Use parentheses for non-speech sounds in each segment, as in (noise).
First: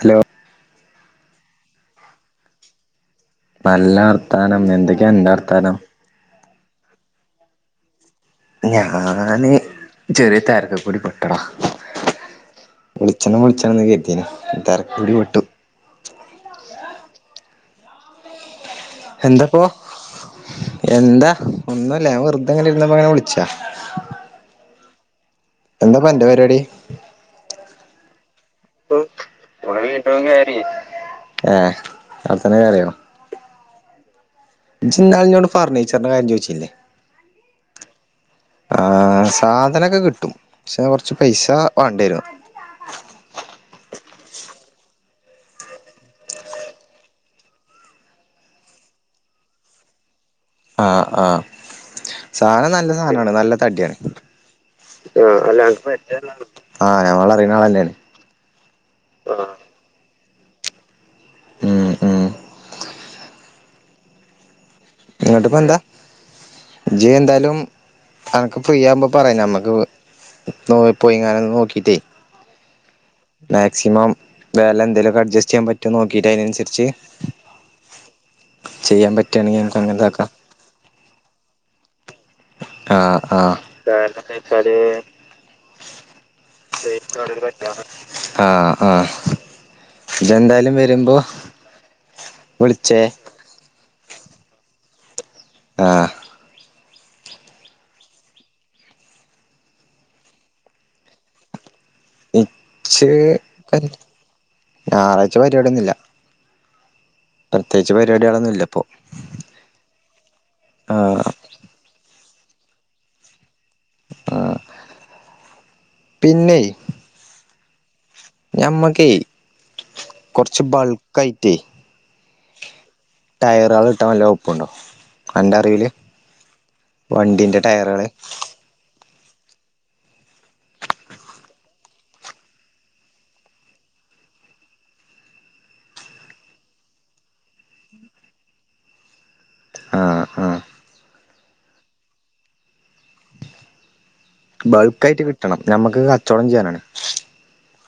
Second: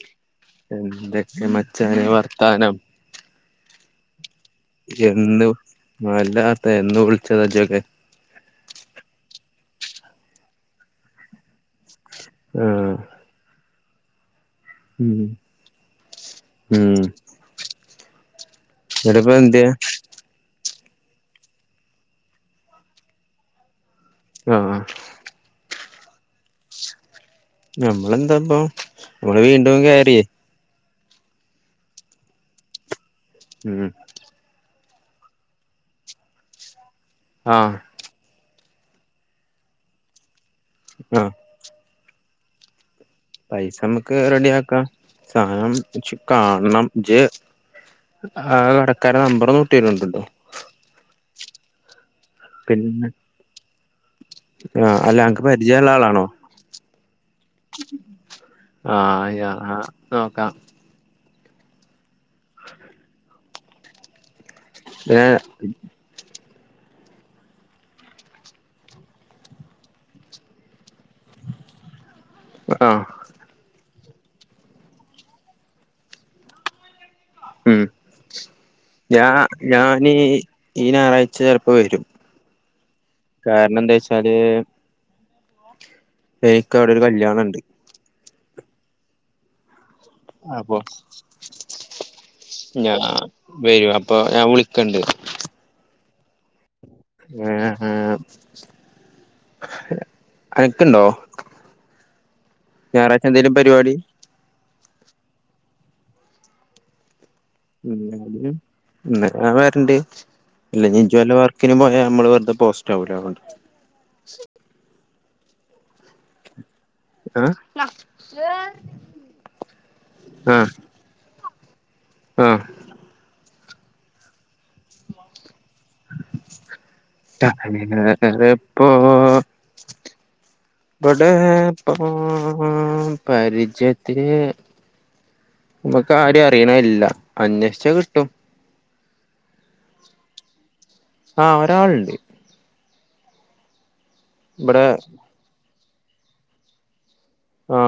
hello എന്തൊക്കെ മ ച്ചാനേ വർത്താനം നല്ലാർന്ന് താൻ അന്ന് എന്തൊക്കെയാ നിന്റെ വർത്താനം ഇപ്പോ എന്നു വിളിച്ചതാ ഇജ്ജോക്കെ ഞാന് ചെറിയ തരത്തിൽ കൂടി പെട്ട ടാ ആഹ് വിളിച്ചിന്നു വിളിച്ചേ നീ എത്തിയനെ തെരക്ക് ഉം പിടിപെട്ടു ഇവിടെ ഇപ്പൊ എന്ത് ചെയ്യുവാ എന്താ ഒന്നുമില്ല ഞാൻ വെറുതെയി ങ്ങനെ ഇരുന്നപ്പോൾ വിളിച്ചതാ ആഹ്‌ ആ എന്താ ഇപ്പം അന്റെ പരുപാടി ഞമ്മള് എന്താന്ന് ഇപ്പോ നമ്മള് വീണ്ടും കേറിയേ ആ അവിടെത്തന്നെ കേറിയോ ഉം ഇജ്ജ് ഇന്നാളിലെന്നോട് ഫർണിച്ചറിന്റെ കാര്യം ചോയിച്ചില്ലേ ആ ആ സാധനം ഒക്കെ കിട്ടും ക്ഷേ കൊർച്ച് ആഹ് പൈശാ വാണ്ടിരും പൈസ മ്മക്ക് റെഡിയാക്ക സാധനം ഇച്ച് കാണണം ഇജ് ആ കടക്കാരെ നമ്പറോന്ന് വിട്ടരേണ്ട്ണ്ടോ ആ ആ സാധനം നല്ല പിന്നെ സാനണ് നല്ല തട്യാണ് ആഹ് അല്ല അനക്ക് പരിചയള്ള ആളാണോ ആ ഞമ്മളറിയണാലെന്നാണ് നോക്കാ ഉം ഉം പിന്നേ ജ് എന്തായലും അനക്ക് ഫ്രീ ആവുമ്പ പറയ് ഞമ്മക്ക് നോ പോയിങ്ങാനും നോക്കിട്ട് ആഹ് മാക്സിമം വെല എന്തേലൊക്ക അഡ്ജസ്റ്റ് ചെയ്യാൻ പറ്റോ നോക്കിട്ട് ആയിനനുസരിച് ഉം ഞാ പറ്റുകയാണെങ്കിൽ നമുക്ക് ഞാൻ നീ അങ്ങനെതാക്കാം ഈ ഞാറാഴ്ച ചെലപ്പവ രും ആ ആ ഏക്ക് അവിടൊരു കല്യാണണ്ട് ആ ആ അപ്പൊ ഞാ വിളിച്ചേ വരും അപ്പൊ ഞാൻ വിളിക്കണ്ട് ആ ആ ആ ഞാറായ്ച എന്തേലും പരിവാടി ഞാറായ്ച പരിവാടിന്നുല്യ ഉം ഉം ന്നാ ഞാൻ വരണ്ട് ഇല്ലെങ്കി ഇജ്ജ് ആഹ് വെല്ല വർക്കിനു പോയ നമ്മള് വെർ തെ പോസ്റ്റവൂലെ അവ്ടെ പിന്നേയ് ആ ഞമ്മക്കെ കൊറച്ച് ബൾക്കായി റ്റേ ആ ടയറോള് കിട്ടാൻ വല്ലവകു പ്പുണ്ടോ അന്റെ അറിവില് വണ്ടീന്റെ ടയറാള് പ്പോ ഇബടേ പ്പോ പരിചയത്തില് ന മ്ക്കാരേം അറിയണേല്ല അനേഷിച്ച കിട്ടും ആ ആ ആ ഒരാള്ണ്ട് ഇവിടെ ബൾക്കായ്റ്റ് കിട്ടണം ഞമ്മക്ക് കച്ചോടം ചെയ്യനാണ് ആ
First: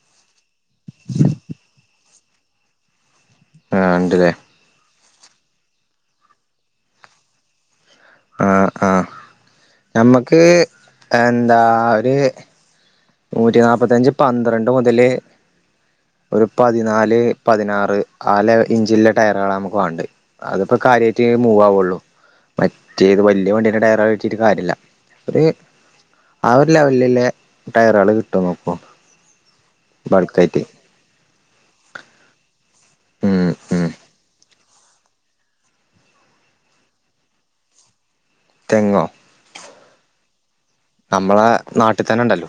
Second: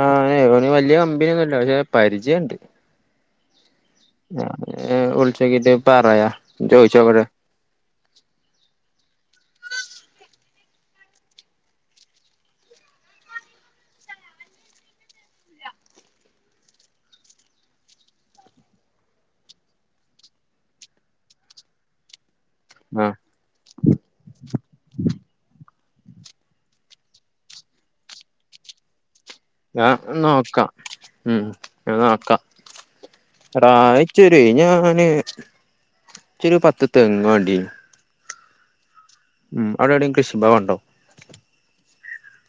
ആ ഏ ഒ വല്ല്യ കമ്പിനിന്നുല്ല പഷേ പരിചയണ്ട് ആഹ് ഉണ്ടല്ലേ (unintelligible) ന വ്ള് ചോക്കിട്ട് പറയാ ചോയ്ച്ചോകട്ടെ ആ ആഹ് നമ്മക്ക് എന്താ ഒര് നൂറ്റി നാപ്പാത്തഞ്ച് പന്ത്രണ്ട് മുതല് ഒരു പതിനാല് പതിനാറ് ആ ലെ ഇഞ്ച്ള്ള ടായറാണ് അമക്ക് വാണ്ടെ അത്പ്പ കാര്യായ്റ്റ് മൂവാവുള്ളു ആഹ് മറ്റേത് വല്ല്യ വണ്ടിന്റെ ടയറള് വിറ്റീട്ട് കാര്യല്ല ഒര് ആ ഒര് ലെവല്ല്ല്ലേ ടയറള് ക്ട്ടോ നോക്കോ ആ ന്നോക്കാ മ്മ് നോക്കാ ഉം എടാ ഉം ഇച്ചൊര് നാ ന് ച്ചൊര് പത്ത് തെങ്ങ് വണ്ടിയിനു തെങ്ങോ മ്മ് അവിടെവിടെയും കൃഷിഭവൻ ഉണ്ടോ നമ്മള നാട്ട് ത്തന്ന ണ്ടല്ലോ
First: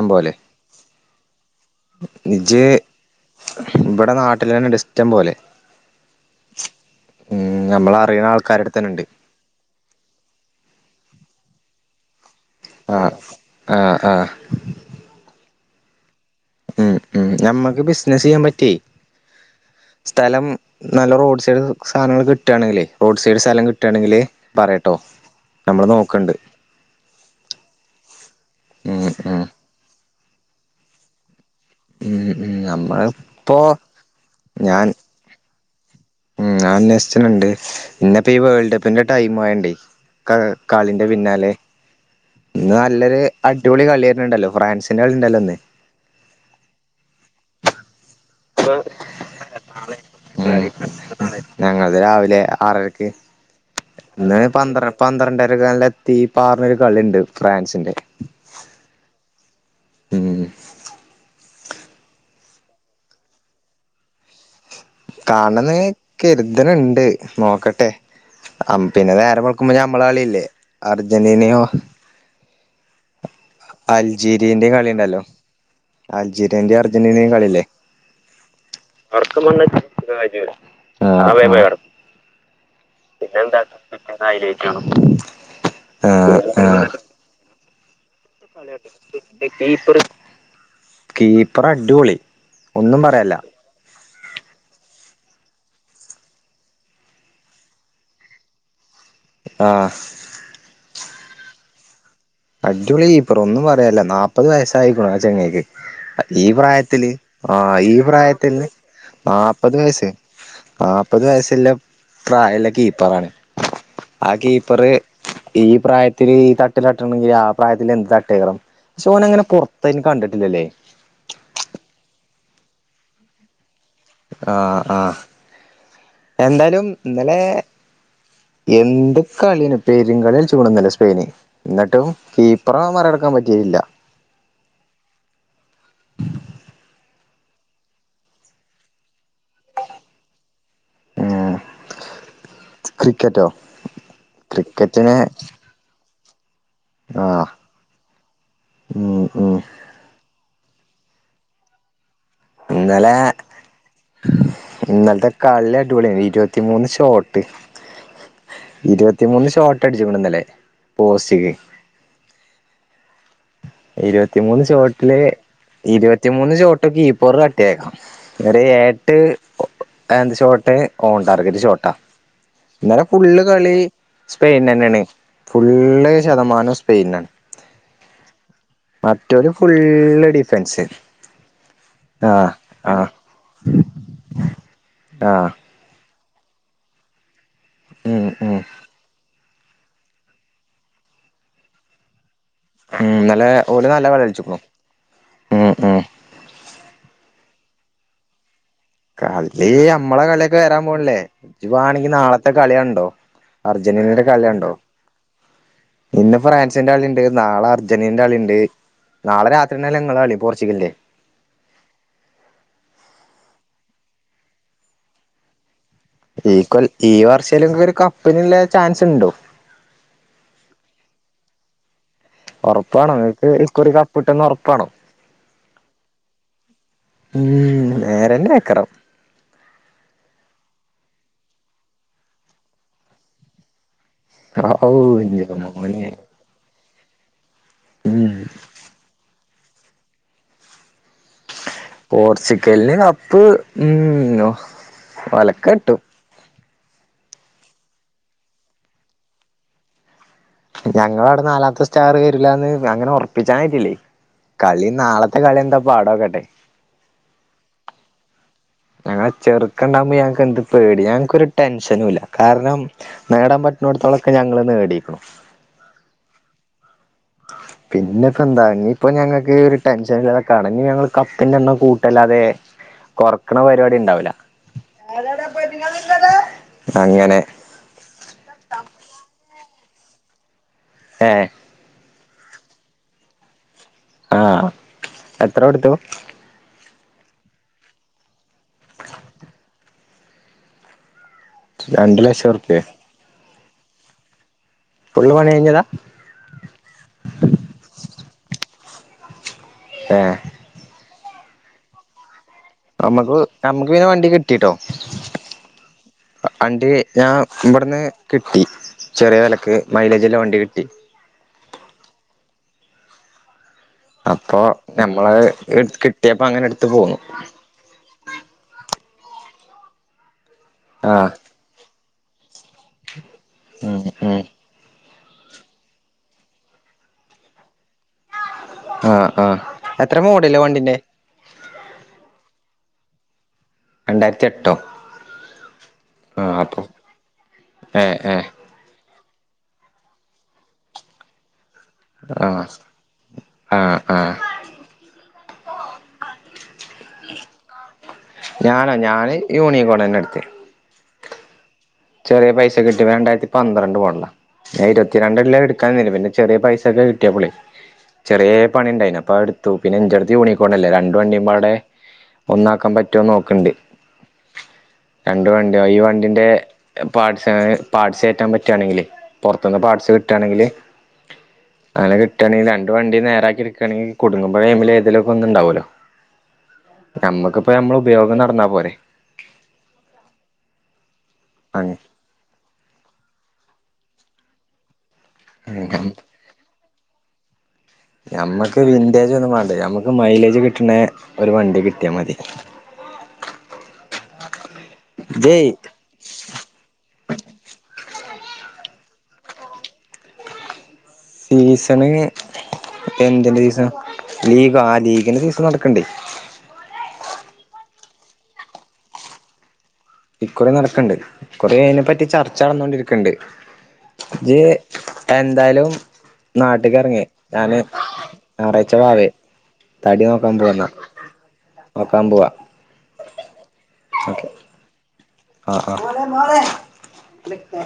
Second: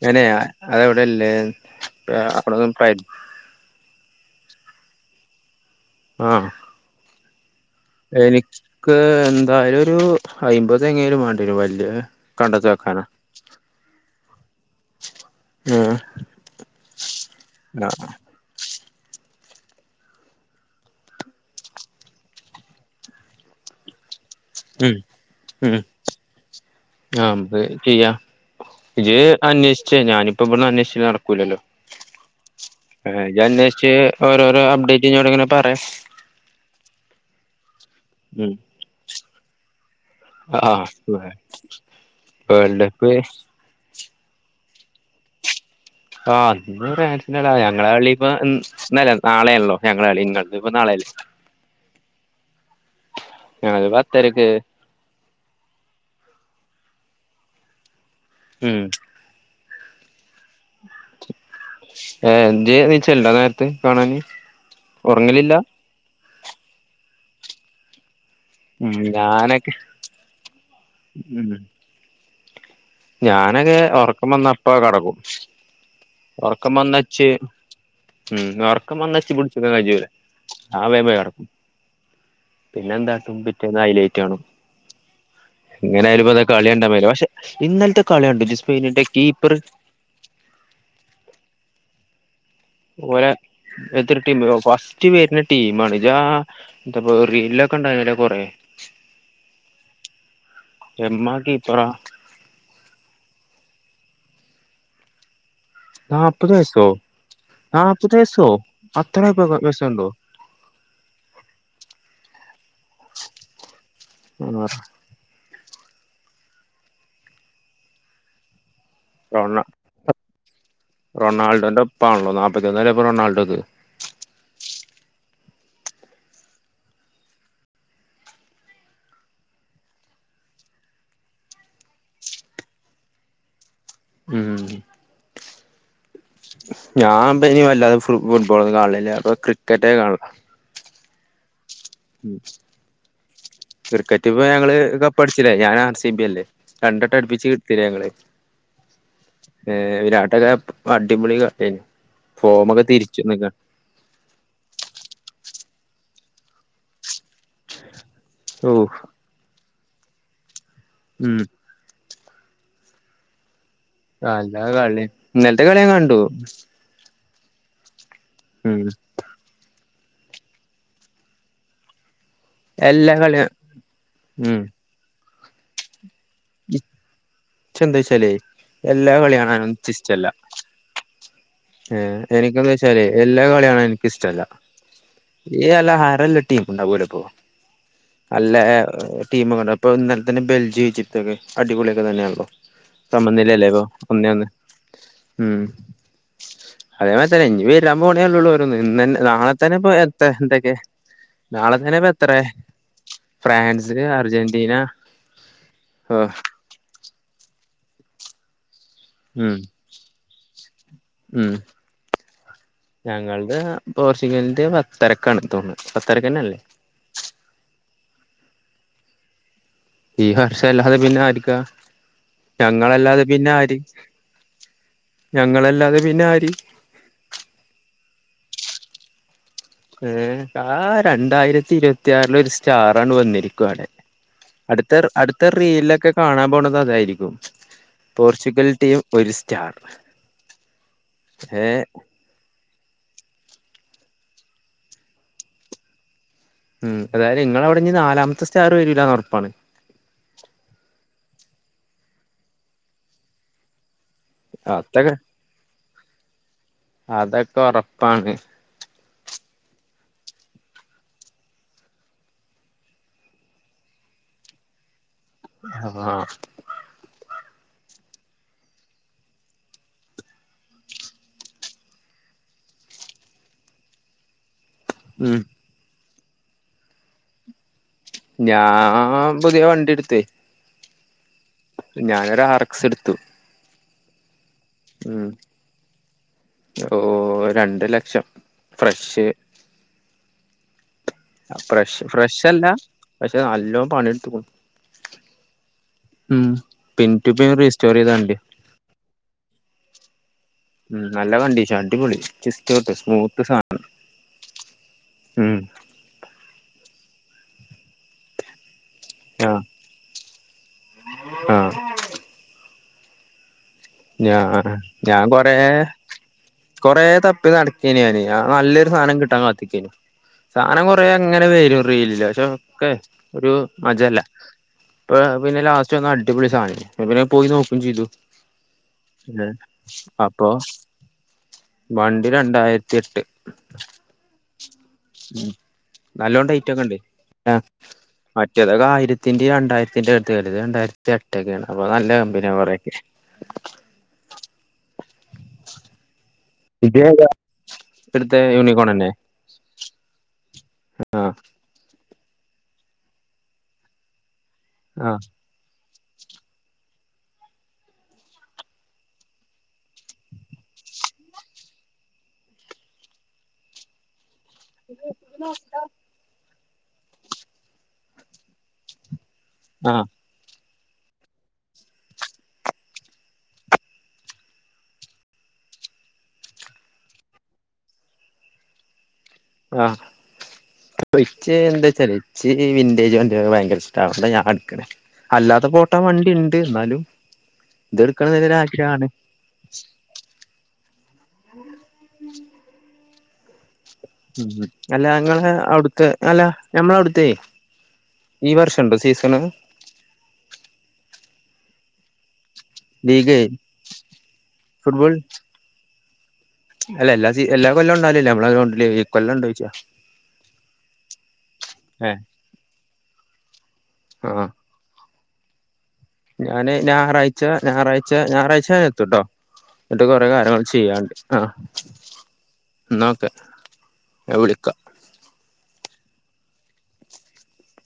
ങ്ങനെയാ അതെവ്ടെല്ലേ അ അപ്പുറത്തും പരി (unintelligible) ബ്ട നാട്ടിലെന്നണ്ട് ഇഷ്ട്ടം പോലെ ആഹ് മ്മ് എനിക്ക് ന്തായാലൊരു അയ്മ്പ ത് എങ്കിലും വാണ്ട്യരു വല്ല്യ ആഹ് ആ ആഹ് മ്മ് മ്മ് മ്മ് നമ്മക്ക് ബിസ്സ്നസെയ്യാൻ പറ്റേ സ്ഥലം നല്ല റോഡ്സൈഡ് സാനങ്ങള് കിട്ടാണെങ്കിലെ റോഡ്സൈഡ് സലം കിട്ടാണെങ്കില് മ്മ് പറയട്ടോ മ്മ് നമ്മള് നോക്കണ്ട് ആഹ് ത് ചെയ്യാ ഉം ഇജ് ഉം അന്യേ ശ്ച്ച് ഞാന് പ്പൊ ബ്ട്ന്നന്യേശ്ച് നടക്കൂല്ലല്ലോ മ്മ് മ്മ് നമ്മള് പ്പോ അന്വേഷിച്ച് ഓരോരോ ഞാൻ അപ്ഡേറ്റ് ഇഞ്ഞോട് ഇങ്ങനെ പറയാ ഞാ അന്നേശ്ച്ണ് ണ്ട് പിന്നെ ഇപ്പീ ഉം വേൾഡ് കപ്പിന്റെ ടൈം ആയൊണ്ടേ ക ആഹ് കളിന്റെ പിന്നാലെ ഇന്ന് വേൾഡ് കപ്പ് നല്ലൊര് അടിപൊളി കളി വര് ന്ണ്ടല്ലോ ഫ്രാൻസ് ൻ്റെ കളിണ്ടല്ലോ ന്ന് ആ ഇന്ന് (unintelligible) ഞങ്ങളെ കളി ഇപ്പ ഇന്നല്ല നാളെയാണല്ലോ ഞങ്ങളെ കളി ഇങ്ങൾത് ഇപ്പ നാളെയല്ലേ ഞങ്ങൾത് രാവിലെ ആറരക്ക് ഞങ്ങൾത് ഇന്ന് പത്തരക്ക് പന്ത്രണ്ട പന്ത്രണ്ടരകലിനെ ത്തി പാറണ കളിണ്ട് ഫ്രാൻസിന്റെ ഉം ഉം ഏ എന്ത്യേ (unintelligible) നേരത്ത് കാണാന് ഉറങ്ങലില്ല കാണണംന്ന് കരുത് ണ് ണ്ട് നോക്കട്ടെ ഉം പിന്നെ അം നേരം ഞാനൊക്കെ വെളുക്കുമ്പോ നമ്മള കളിയല്ലേ ഉം അർജന്റീനയോ ഞാനൊക്കെ ഉറക്കംവന്ന അൽജീരിയന്റെയും അപ്പം കെടക്കും കളിണ്ടല്ലോ ഉറക്കം അൽജീരിയന്റെ വന്ന ച്ച് അർജന്റീനയും കളില്ലേ ഉം ഉറക്കംവന്ന ച്ച് പിടിച്ചിക്കാൻ കയ്യൂല ഞാവേം ആ പോയി കിടക്കും പിന്നെന്താട്ടും പിറ്റേന്ന് ഹൈലൈറ്റ് കാണും എങ്ങനായാലും ആ ഇപ്പത് ആ കളി കണ്ടാ മതീലെ പക്ഷെ ഇന്നൽത്തെ കളികണ്ടോ ജ് സ്പെയ്നിന്റെ കീപ്പറ് കീപ്പറ് അടിപൊളി ഒന്നും ഓലെ പറയാനില്ല (unintelligible) ഫസ്റ്റ് വരുന്ന ടീം ആണ് ല്ലാ റീൽലൊക്കെ ഉണ്ടായിരുന്നല്ലോ കൊറേ ആ എമ്മ കീപറാ അടിപൊളി കീപ്പറ് ഒന്നും പറയാനില്ല നാപ്പത് വയസായിക്കുണു ആ ചങ്ങായിക്ക്‌ ഈ നാപ്പത് വയസ്സോ പ്രായത്തില് ആ ഈ നാപ്പത് വയസ്സോ പ്രായത്തില് അത്ര നാപ്പത് വയസ്സുണ്ടോ വയസ്സ് നാപ്പത് വയസ്സില്ല പ്രായല്ല കീപ്പറാണ് ആ കീപ്പറ് ഈ പ്രായത്തില് ഈ തട്ടില ആ പ്രായത്തില് എന്ത് തട്ടിയേക്കണം ചോനങ്ങന റൊണ പൊറത്തയിന് കണ്ടിട്ടില്ലല്ലേ റൊണാൾഡോന്റെ (unintelligible) ആ ആ എന്തായാലും ഇന്നലെ എന്ത് കളിയാണ് പെരുംകളി കളിച്ചു ഇന്നലെ സ്പെയിന് എന്നിട്ടും കീപ്പറ മറികടക്കാൻ പറ്റീല ഉം ഞാൻ ബനിവല്ലാതെ ഫുട്ബോൾ കാണലില്ല ക്രിക്കറ്റെ കാണാത്തൊള്ളൂ ഉം ക്രിക്കറ്റോ ക്രിക്കറ്റിപ്പോ ഞങ്ങള് ക്രിക്കറ്റിനെ കപ്പടിച്ചില്ലേ ഞാനാ (unintelligible) രണ്ട്ട്ടം ആ അടിപ്പിച്ച് എടുത്തില്ലേ ഞങ്ങള് ഉം ഉം ഏ (unintelligible) അടിപൊളി കളിയ ഇന്നല ഇന്നല്ത്തെ കളി അടി അടിപൊളിയാരുന്നു ഇരുപത്തിമൂന്ന് ഷോർട്ട് ഓഹ് ഇരിപ്പത്തിമൂന്ന് ഷോർട്ട് അടിച്ചു വീണു ഇന്നലെ ഓ ഉം ശരി നല്ല ഇരുപത്തിമൂന്ന് കളി ഷോട്ടിലെ ഇന്നലത്തെ കളി ഞാൻ കണ്ടു ഇരുപത്തിമൂന്ന് ഷോട്ട് ഒക്കെ ചെയ്യും (inaudible) ഉം (unintelligible) ഷോട്ട് (inaudible) ഇന്നലെ എല്ലാ ഫുള്ള് കളിയും കളി ഉം സ്പെയിൻ തന്നെയാണ് ഫുള്ള് ശതമാന സ്പെയിൻ ആണ് ചന്ത ചലേ (inaudible) മറ്റൊരു ഫുള്ള് ഡിസൈൻ ഷൻ ഒ എനിക്ക് ചല എല്ലാ കളിയും കാണാനിക്കിഷ്ടമില്ല ആഹ് ഇനിയെല്ലാം ആരല് ടീമിന് ഉണ്ടാവില്ലപ്പോ ഉം ഉം എല്ലാ ടീമുകളും അപ്പോഇന്നലെ തന്നെ ബെൽജി ഈജിപ്തക്കെ അടിപൊളി ആണല്ലോ ഇന്നലെ ഓന് നല്ലകളി കളിച്ചപ്പോൾ ഉം ഉം അതു മനസ്സിലായി ഇനി വരാൻ പോണില്ലേ ഉള്ളൂ ഓരോന്ന് ഇന്ന് നാളെ കളി തന്നെ ഇപ്പൊ നമ്മുടെ എത്ത കളിയൊക്കെ എന്തൊക്കെ വരാൻ പോണില്ലേ നീ നാളെ തന്നെ ഇപ്പ വേണമെങ്കിൽ എത്ര നാളത്തെ കളി കണ്ടോ അർജന്റീന കളി കണ്ടോ ഇന്ന് ഫ്രാൻസിന്റെ കളിയുണ്ട് നാളെ അർജൻ അർജന്റീന കളിയുണ്ട് നാളെ ഉം രാത്രിയിൽ നിങ്ങളുടെ കളി പോർച്ചുഗലിന്റെ ഉം പോർച്ചുകൽന്റെ പത്തരക്കാണ് തോ ഈക്വൽ ഈ വർഷേലെ (unintelligible) ഒര് കപ്പ്നില്ലെ ചാൻസ്ണ്ടോ ഈ വർഷം അല്ലാതെ പിന്നെ ആര്ക്കാ ഒറപ്പാണോ ഇങ്ങക്ക് (unintelligible) ഒരു കപ്പ് കിട്ടുന്ന് ഒറപ്പാണോ ഞങ്ങളല്ലാതെ പിന്നെ ആര് ഉം നേരെന്നേക്കരം ഏ ആ രണ്ടായിരെത്തി ഇരുപത്തിയാറ്ല് ഒര സ്റ്റാറാണ്ട് വന്നിരിക്കുവടെ ഔ അട്ത്ത അട്ത്ത ഇന്റെ മോനെ റീൽലൊക്കെ കാണാൻ പോണതതായി (unintelligible) ഉം പോർച്ചുഗൽ ടീം ഒര് സ് സ്റ്റാർ ഏ പോർച്ച് ഗെല്ല് കപ്പ് ഉം ഒലക്ക കിട്ടും ഉം അതായത് ഇങ്ങളെ അവ്ടെ ഞ്ഞ് നാലാമത്തെ സ്റ്റാറ് വരൂലാന്നാെറപ്പാണ് ഞങ്ങളാടെ നാലാമത്തെ സ്റ്റാറ് വരുലാന്ന് അങ്ങനെ ഒറപ്പിച്ചാനായിട്ടില്ലേ കളി അതൊക്കെ നാളത്തെ കളി എന്താ പാടൊക്കെട്ടെ അതൊക്കെ ഉറപ്പാണ് ഞങ്ങളെ ചെർക്കണ്ടാമ്പോ ഞങ്ങ്കെന്ത് പേടി ഞങ്‌ക്കൊരു ടെൻഷനുല്ല കാരണം നേടാൻ പറ്റ്നോട്ത്തോളൊക്കെ ഞങ്ങള് നേടീക്കുണു ആ പിന്നെപ്പെന്താ ഇഞ്ഞിപ്പം ഞങ്ങക്ക് ഒരു ടെൻഷന്ല്ല കടഞ് ഞങ്ങള് കപ്പിന്റെണ്ണം കൂട്ടെല്ലാതെ കൊറക്ക്‌ണ പര്പാടിണ്ടാവൂല ഉം ആരാടാ പെണ്ണ്ങ്ങള് ള്ളത് അങ്ങനെ തെ ഏ ഞാനൊരാറെക്സ് ട്ത്തു ആ എത്ര കൊടുത്തു ഓഓ രണ്ട് ലക്ഷം ഫ്രഷ് അ ഫ്രഷ് രണ്ട് ലക്ഷം ഫ്രഷല്ല ഉറുപ്യേ പ ത് നല്ലോം പണിട്ത്ത്ക്കുണു ഫുള്ള് പണി കഴിഞ്ഞതാ മ് പിൻറ്റൂപേ റീസ്റ്റോറെയ്താണ്ടി ഏ ഉം നല്ല കണ്ടീഷൻ അടിപൊളി ചെസ് നമ്മക്ക് ഞമ്മക്ക് പിന്നെ വണ്ടി കിട്ടിട്ടോ ഉം അണ്ടിവേ ഞാം ബ ന്ന് കിട്ടി ചെറ്യേ ആഹ് വെലക്ക് മൈലേജ്ല്ലെ വണ്ടികിട്ടി ആഹ് ഞാ ഞാൻ നമ്മള് കൊറേ കിട്ടിയപ്പോ അങ്ങനെ എടുത്ത് കൊറേ പോന്നു തപ്പി നടക്കേനി ഞാന് ഞാ നല്ലൊരുസാനം ക് ട്ടാൻ കാത്ത്ക്കേനു സാനം കൊറേ ആഹ് ങ്ങനെ വരും റീൽ അത്യാവശ്യ മൊക്കെ ഒരു ഉം മജല്ല ഉം ഇപ്പൊ പിന്നെ ലാസ്റ്റ് വന്ന അടിപൊളി സാധനം ഇപ്പം പിന്നെ പോയി നോക്കുകയും ചെയ്തു ആഹ് ആഹ് എത്ര അപ്പൊ മോഡല് വണ്ടിന്റെ വണ്ടി രണ്ടായിരത്തി എട്ട് രണ്ടായിരത്തി എട്ടോ നല്ലോം ആഹ് അപ്പൊ ടൈട്ടൊക്കെ ഇണ്ട് ഏഹ് ഏഹ് മറ്റേതൊക്കെ ആയിര ത്തിന്റെയും രണ്ടായിരത്തിന്റെയും അകത്ത് വരും ഇത് രണ്ടായിരത്തി എട്ടൊക്കെ ആണ് അപ്പ നല്ല കമ്പനിയാ കുറെയൊക്കെ ആ ആ ഇതേതാ എടുത്ത ഞാന് ഞാന് യൂണികോണ് തന്നെയാ എടുത്തേ ആ ചെറിയ പൈസക്ക് കിട്ടി രണ്ടായിരത്തി പന്ത്രണ്ട് മോഡലാ ഞാൻ ഇരുപത്തി ആഹ് രണ്ടല്ല എടു കഴിഞ്ഞില്ലേ പിന്നെ ചെറിയ പൈസക്ക് കിട്ടിയപ്പോളെ ചെറിയ പണിയുണ്ടായിനു അപ്പൊ അതെടുത്തു പിന്നെ എന്റടുത്തും യുണിക്കോണല്ലേ രണ്ടും വണ്ടിയമ്പാടെ ഒന്നാക്കാൻ പറ്റുമോന്ന് നോക്കിൻണ്ട് രണ്ടു വണ്ടിയും ഈ വണ്ടിന്റെ പാർട്സ് പാർട്സ് കേറ്റാൻ പറ്റാണെങ്കിലെ പുറത്ത് നിന്ന് ആഹ് പാർട്സ് കിട്ടുവാണെങ്കില് അങ്ങനെ കിട്ടാണെങ്കിൽ രണ്ട് വണ്ടിയും നേരാക്കി എടുക്കാണെങ്കിൽ കുടുങ്ങുമ്പോഴ് ഇതിൽ ഏതേലുമൊക്കെ ഒന്ന് ഇണ്ടാവല്ലോ നമ്മക്ക് ഇപ്പോ നമ്മടെ ഉപയോഗം നടന്നാ പോരെ എന്താച്ചേല് ഇച്ചിരി വിന്റെജ് വണ്ടി (unintelligible) (unintelligible) ഞാൻ അടിക്കണ് അല്ലാതെ ഇപ്പോ ഓട്ടാൻ വണ്ടിയുണ്ട് എന്നാലും ഇത് എടുക്കണം എന്നൊരു ഞമ്മക്ക് ആഗ്രഹാണ് വിന്റെജ് ഒന്നും വേണ്ട ഞമ്മക്ക് മൈലേജ് കിട്ടണ ഒരു വണ്ടി കിട്ടിയാമതി അല്ലാ ഇങ്ങള് ജയ് അവിടുത്തെ അല്ലാ ഞമ്മളെ അവിടുത്തെയെ ഈ വർഷം ഇണ്ടോ സീസണ് സീസണ് ലീഗേ എന്ത് സീസൺ ലീഗാ ഫുട്ബോൾ ലീഗിന്റെ സീസൺ നടക്കിൻണ്ട് അല്ല എല്ലാ എല്ലാ കൊല്ലവും ഇണ്ടാവലില്ല ഞമ്മള് ഗ്രൗണ്ടില് ഈ കൊല്ലം ഇണ്ടോ ചോദിച്ചതാ ഇക്കുറി നടക്കണുണ്ട് ഇക്കുറി അതിനെ പറ്റി ചർച്ച നടന്നോണ്ടിരിക്കിണ്ട് ആഹ് ഇജ് എന്തായാലും ഞാന് നാട്ട്ക്കെറങ്ങ് ഞായറാഴ്ച്ച ഞാന് ഞായറാഴ്ച്ച ഞായറാഴ്ച്ച ഞാന് ഞായറാഴ്ച എത്തുട്ടോ വാവേ എന്നിട്ട് തടി കൊറേ നോക്കാൻ കാര്യങ്ങള് പോവാന്നാ ചെയ്യാനിണ്ട് ആ നോക്കാൻ പോവാ എന്നാ ഓക്കെ ഞാൻ വിളിക്കാം ആ ആ ആ